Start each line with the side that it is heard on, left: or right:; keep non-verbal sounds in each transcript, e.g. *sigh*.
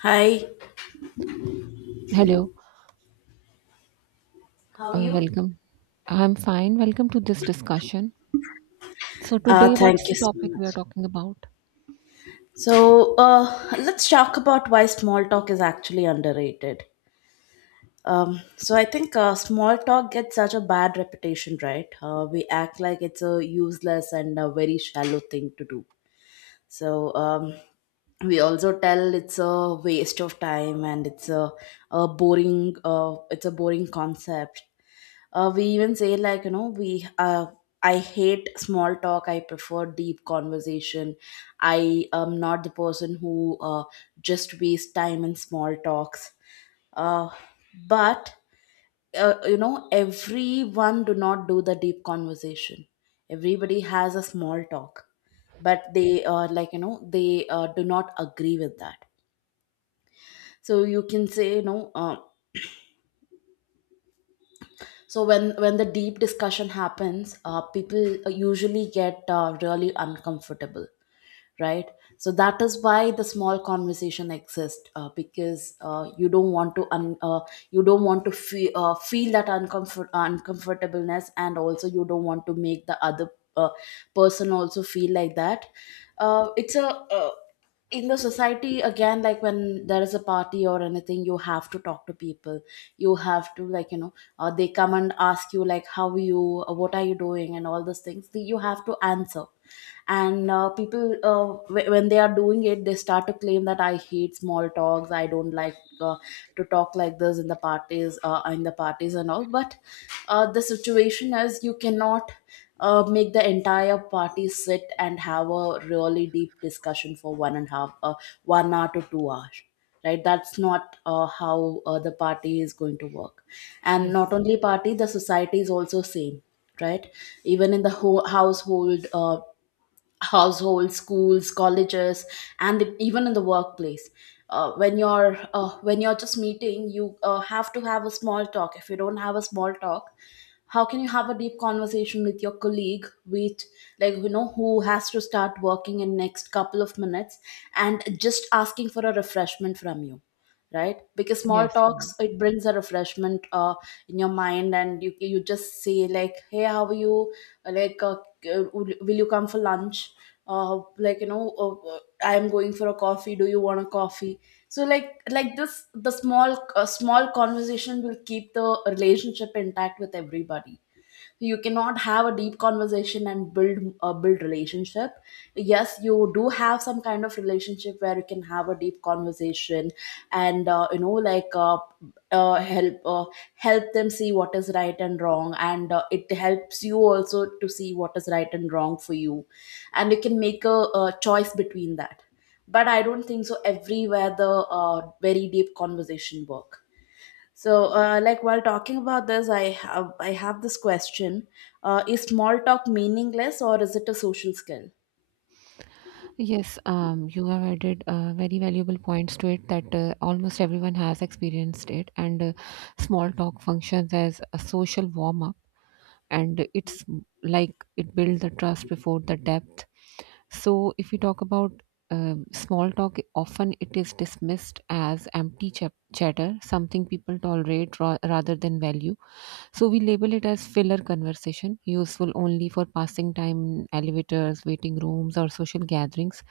left: Hi.
right: Hello,
left: How are you?
right: welcome. I'm fine. Welcome to this discussion. So today,
left: Thank
right: what's
left: you
right: the
left: so
right: topic we are
left: much.
right: talking about?
left: So let's talk about why small talk is actually underrated. So I think small talk gets such a bad reputation, right? We act like it's a useless and a very shallow thing to do. So we also tell it's a waste of time, and it's a boring, it's a boring concept. We even say, like, we, I hate small talk, I prefer deep conversation. I am not the person who just waste time in small talks. uh, but you know, everyone do not do the deep conversation. Everybody has a small talk, but they, like, they do not agree with that. So you can say, so when the deep discussion happens, people usually get really uncomfortable, right? So that is why the small conversation exists, because you don't want to you don't want to feel that uncomfortableness, and also you don't want to make the other uh, person also feel like that. It's a In the society, again, like when there is a party or anything, you have to talk to people. You have to, like, they come and ask you like, how are you, what are you doing, and all those things, so you have to answer. And people, when they are doing it, they start to claim that, I hate small talks, I don't like uh, to talk like this in the parties, and all. But the situation is you cannot make the entire party sit and have a really deep discussion for one and a half 1 hour to 2 hours, right? That's not how the party is going to work. And not
right: Yes,
left: only party, the society is also same, right? Even in the whole households, schools, colleges, and even in the workplace. When you're just meeting, you have to have a small talk. If you don't have a small talk, how can you have a deep conversation with your colleague, with, like, who has to start working in next couple of minutes, and just asking for a refreshment from you, right? Because small
right: yes, you're right.
left: talks, it brings a refreshment in your mind, and you just say like, hey, how are you, Uh, like uh, will you come for lunch, uh, like you know uh, uh, I am going for a coffee, do you want a coffee. So, like this, the small conversation will keep the relationship intact with everybody. You cannot have a deep conversation and build relationship. Yes, you do have some kind of relationship where you can have a deep conversation, and you know, like, uh, help uh, help them see what is right and wrong, and it helps you also to see what is right and wrong for you, and you can make a choice between that. But I don't think so everywhere the very deep conversation work. So, like, while talking about this, I have this question: is small talk meaningless, or is it a social skill?
right: Yes. You have added very valuable points to it that almost everyone has experienced it, and small talk functions as a social warm up, and like it builds the trust before the depth. So, if we talk about small talk, often it is dismissed as empty chatter, something people tolerate rather than value. So, we label it as filler conversation, useful only for passing time in elevators, waiting rooms, or social gatherings,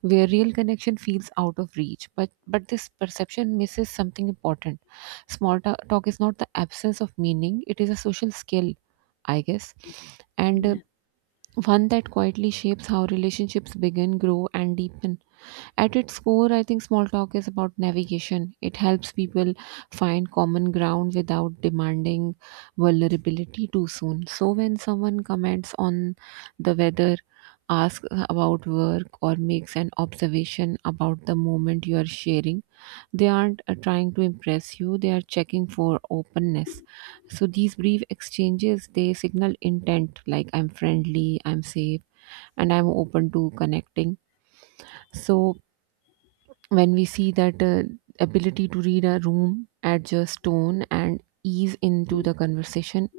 right: where real connection feels out of reach. But this perception misses something important. Small talk is not the absence of meaning, it is a social skill, I guess. And
left: Yeah.
right: one that quietly shapes how relationships begin, grow, and deepen. At its core, I think small talk is about navigation. It helps people find common ground without demanding vulnerability too soon. So, when someone comments on the weather, asks about work, or makes an observation about the moment you are sharing, they aren't trying to impress you, they are checking for openness. So these brief exchanges, they signal intent, like I'm friendly, I'm safe, and I'm open to connecting. So when we see that ability to read a room, adjust tone, and ease into the conversation,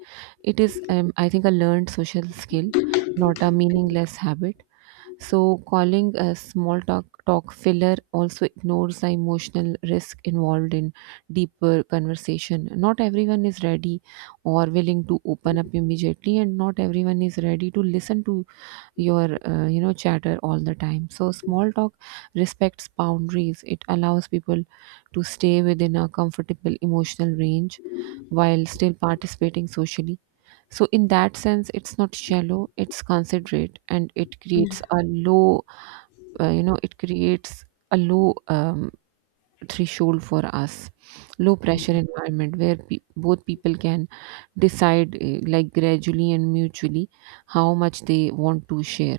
right: it is, I think, a learned social skill, not a meaningless habit. So calling a small talk filler also ignores the emotional risk involved in deeper conversation. Not everyone is ready or willing to open up immediately, and not everyone is ready to listen to your chatter all the time. So small talk respects boundaries, it allows people to stay within a comfortable emotional range while still participating socially. So in that sense, it's not shallow, it's considerate, and it creates a low — it creates a low threshold for us, low pressure environment where both people can decide like gradually and mutually how much they want to share.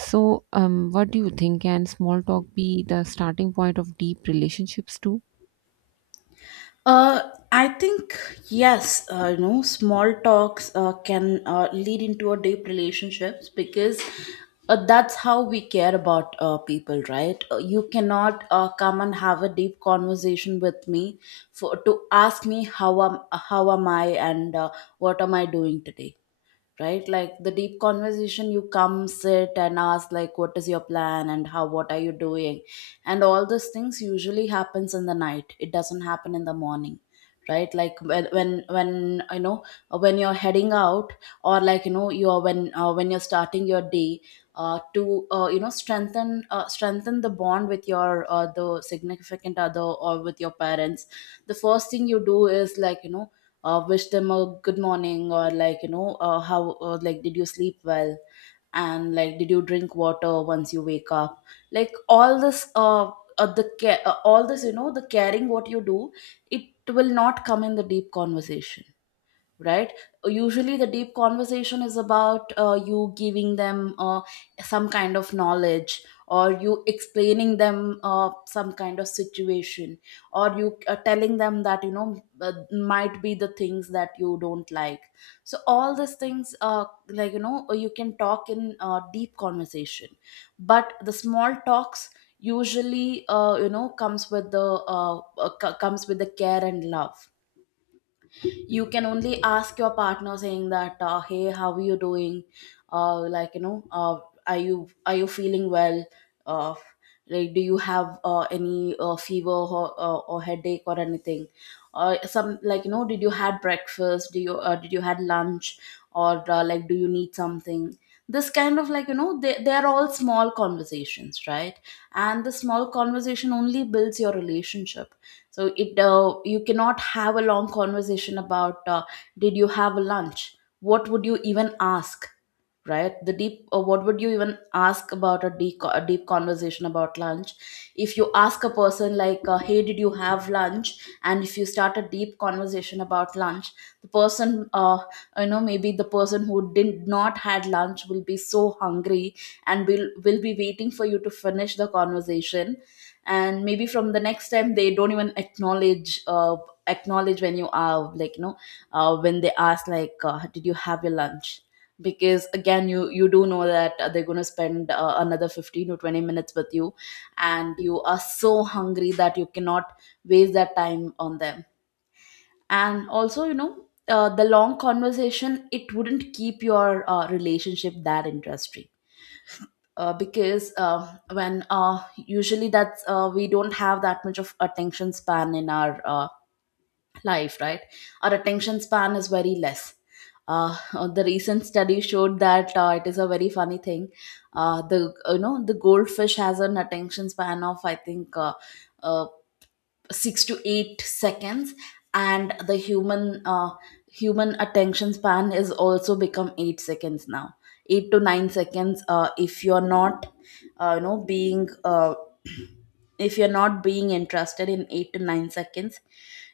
right: So, what do you think? Can small talk be the starting point of deep relationships too?
left: Uh, I think yes. You know, small talks can lead into a deep relationships, because that's how we care about people, right? You cannot come and have a deep conversation with me for to ask me how am I and what am I doing today, right? Like, the deep conversation, you come sit and ask like, what is your plan and how, what are you doing, and all those things, usually happens in the night, it doesn't happen in the morning, right? Like, when you know, when you're heading out, or, like, you know, you're when you're starting your day, to you know, strengthen the bond with your the significant other or with your parents. The first thing you do is, like, wish them a good morning, or, like, how, like, did you sleep well, and, like, did you drink water once you wake up. Like, all this, the care, all this, you know, the caring what you do, it will not come in the deep conversation, right? Usually the deep conversation is about you giving them some kind of knowledge, or you explaining them some kind of situation, or you telling them that, you know, might be the things that you don't like. So all these things, like, you know, you can talk in deep conversation. But the small talks usually, you know, comes with the care and love. You can only ask your partner saying that, hey, how are you doing, like, are you feeling well, uh, like, do you have any fever or headache or anything, or some, like, you know, did you had breakfast, do you did you had lunch, or, like, do you need something. This kind of, like, you know, they're all small conversations, right? And the small conversation only builds your relationship. So it you cannot have a long conversation about, did you have a lunch, what would you even ask, right? the deep What would you even ask about a deep conversation about lunch? If you ask a person like, hey, did you have lunch, and if you start a deep conversation about lunch, the person you know, maybe the person who did not had lunch will be so hungry, and will be waiting for you to finish the conversation. And maybe from the next time they don't even acknowledge when you are, like, you know, when they ask like, did you have your lunch, because again, you do know that they're going to spend another 15 to 20 minutes with you, and you are so hungry that you cannot waste that time on them. And also, you know, the long conversation, it wouldn't keep your relationship that interesting, because when usually that's we don't have that much of attention span in our life, right? Our attention span is very less. Uh, *laughs* the recent study showed that it is a very funny thing. The you know the goldfish has an attention span of, I think, uh, 6 to 8 seconds, and the human attention span is also become 8 seconds now, 8 to 9 seconds. If you're not you know being *clears throat* If you're not being interested in 8 to 9 seconds,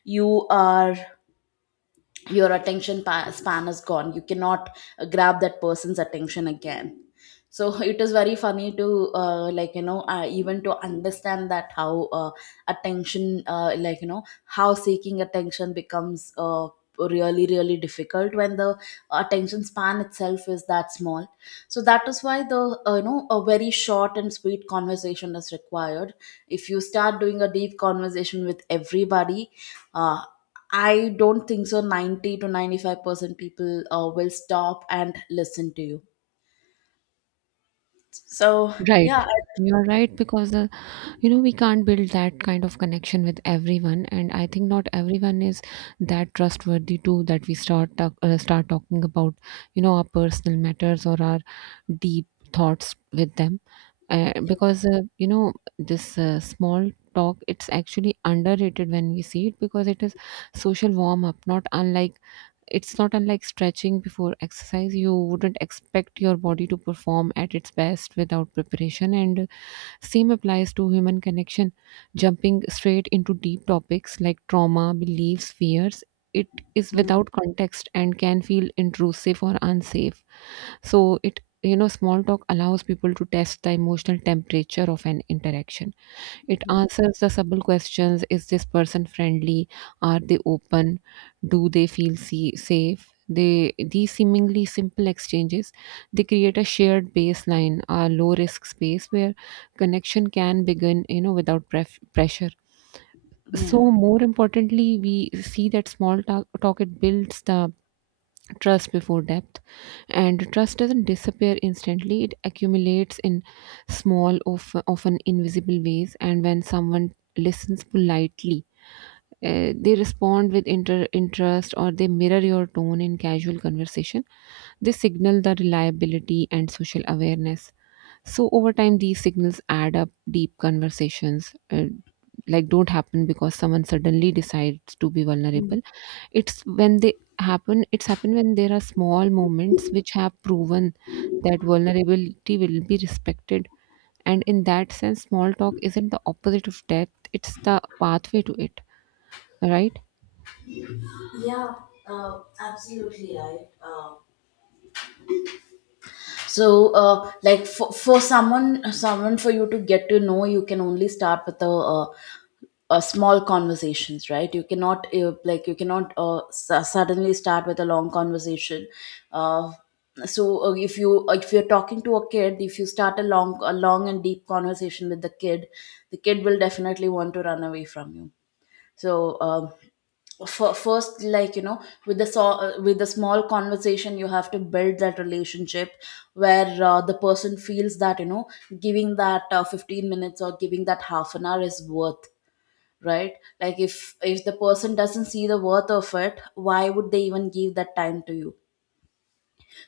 left: you are your attention span is gone, you cannot grab that person's attention again. So *laughs* it is very funny to, like, even to understand that how attention, like, how seeking attention becomes really really difficult when the attention span itself is that small. So that is why the, you know, a very short and sweet conversation is required. If you start doing a deep conversation with everybody, uh, I don't think so. 90 to 95% people will stop and listen to you. So,
right: Right.
left: yeah,
right: You're right, because the, you know, we can't build that kind of connection with everyone, and I think not everyone is that trustworthy too, that we start talking about, you know, our personal matters or our deep thoughts with them, because you know, this small talk, it's actually underrated when we see it, because it is social warm up, not unlike it's not unlike stretching before exercise. You wouldn't expect your body to perform at its best without preparation, and same applies to human connection. Jumping straight into deep topics like trauma, beliefs, fears, it is
left: yeah,
right: without context and can feel intrusive or unsafe. So it, you know, small talk allows people to test the emotional temperature of an interaction. It
left: yeah,
right: answers the subtle questions: Is this person friendly? Are they open? Do they feel safe? These seemingly simple exchanges, they create a shared baseline, a low risk space where connection can begin, you know, without pressure. So
left: yeah.
right: more importantly, we see that small talk, it builds the trust before depth. And trust doesn't disappear instantly, it accumulates in small of often invisible ways. And when someone listens politely, they respond with interest, or they mirror your tone in casual conversation, they signal the reliability and social awareness. So over time these signals add up. Deep conversations like don't happen because someone suddenly decides to be vulnerable. It's when they happen, it's happened when there are small moments which have proven that vulnerability will be respected. And in that sense, small talk isn't the opposite of death, it's the pathway to it, right?
left: Yeah, absolutely right. So, like, for someone for you to get to know, you can only start with a small conversations, right? You cannot, like, you cannot suddenly start with a long conversation. uh, so, if you're talking to a kid, if you start a long and deep conversation with the kid, the kid will definitely want to run away from you. So, first, like, with with the small conversation you have to build that relationship, where the person feels that, you know, giving that 15 minutes or giving that half an hour is worth, right? Like, if the person doesn't see the worth of it, why would they even give that time to you?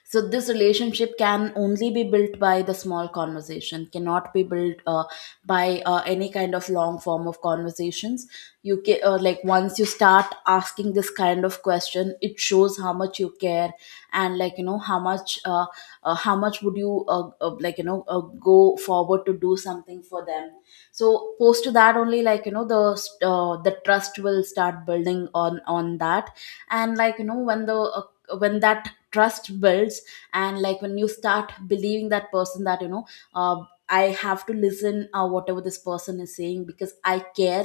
left: So this relationship can only be built by the small conversation, cannot be built by any kind of long form of conversations. You can, like, once you start asking this kind of question, it shows how much you care, and, like, you know, how much would you, like, go forward to do something for them. So post to that only, like, you know, the trust will start building on that. And, like, you know, when that trust builds, and, like, when you start believing that person, that, you know, uh, I have to listen, whatever this person is saying, because I care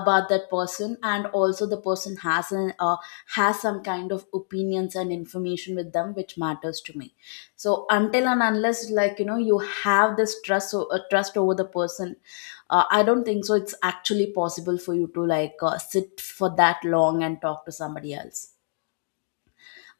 left: about that person, and also the person has an has some kind of opinions and information with them which matters to me. So until and unless, like, you know, you have this trust over the person, I don't think so it's actually possible for you to, like, sit for that long and talk to somebody else,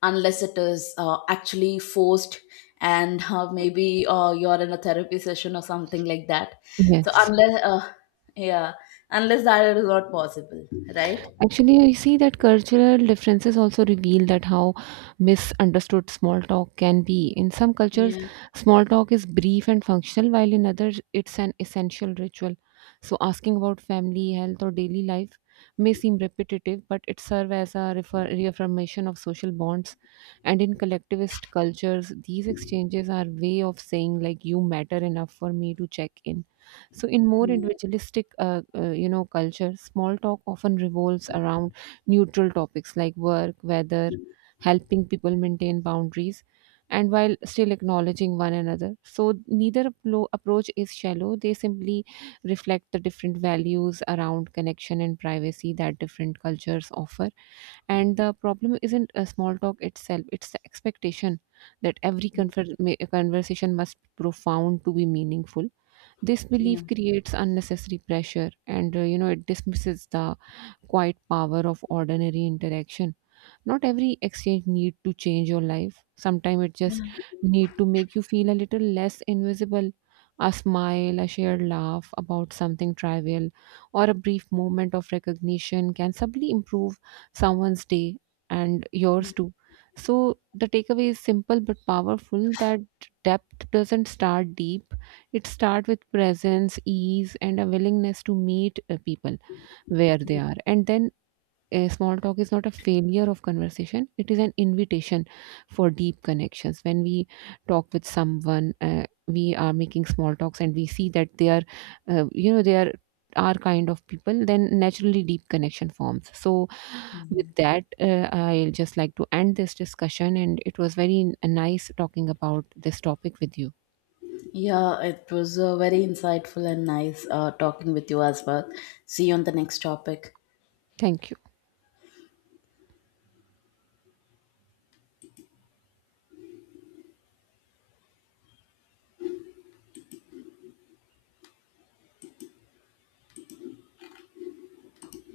left: unless it is actually forced. And maybe you're in a therapy session or something like that. So
right: Yes.
left: unless, yeah, unless that is not possible, right?
right: Actually, I see that cultural differences also reveal that how misunderstood small talk can be. In some cultures,
left: Yeah,
right: small talk is brief and functional, while in others, it's an essential ritual. So, asking about family, health, or daily life may seem repetitive, but it serves as a reaffirmation of social bonds. And in collectivist cultures, these exchanges are way of saying like you matter enough for me to check in. So, in more
left: yeah,
right: individualistic, culture, small talk often revolves around neutral topics like work, weather, helping people maintain boundaries, and while still acknowledging one another. So, neither approach is shallow; they simply reflect the different values around connection and privacy that different cultures offer. And the problem isn't a small talk itself; it's the expectation that every conversation must be profound to be meaningful. This
left: yeah,
right: belief creates unnecessary pressure, and you know, it dismisses the quiet power of ordinary interaction. Not every exchange need to change your life. Sometimes it just
left: yeah.
right: need to make you feel a little less invisible. A smile, a shared laugh about something trivial, or a brief moment of recognition can subtly improve someone's day, and yours too. So the takeaway is simple but powerful, that depth doesn't start deep. It starts with presence, ease, and a willingness to meet people where they are. And then a small talk is not a failure of conversation, it is an invitation for deep connections. When we talk with someone, we are making small talks, and we see that they are they are our kind of people, then naturally deep connection forms. So with that, I'll just like to end this discussion, and it was very nice talking about this topic with you.
left: Yeah, it was very insightful and nice talking with you as well. See you on the next topic.
right: Thank you.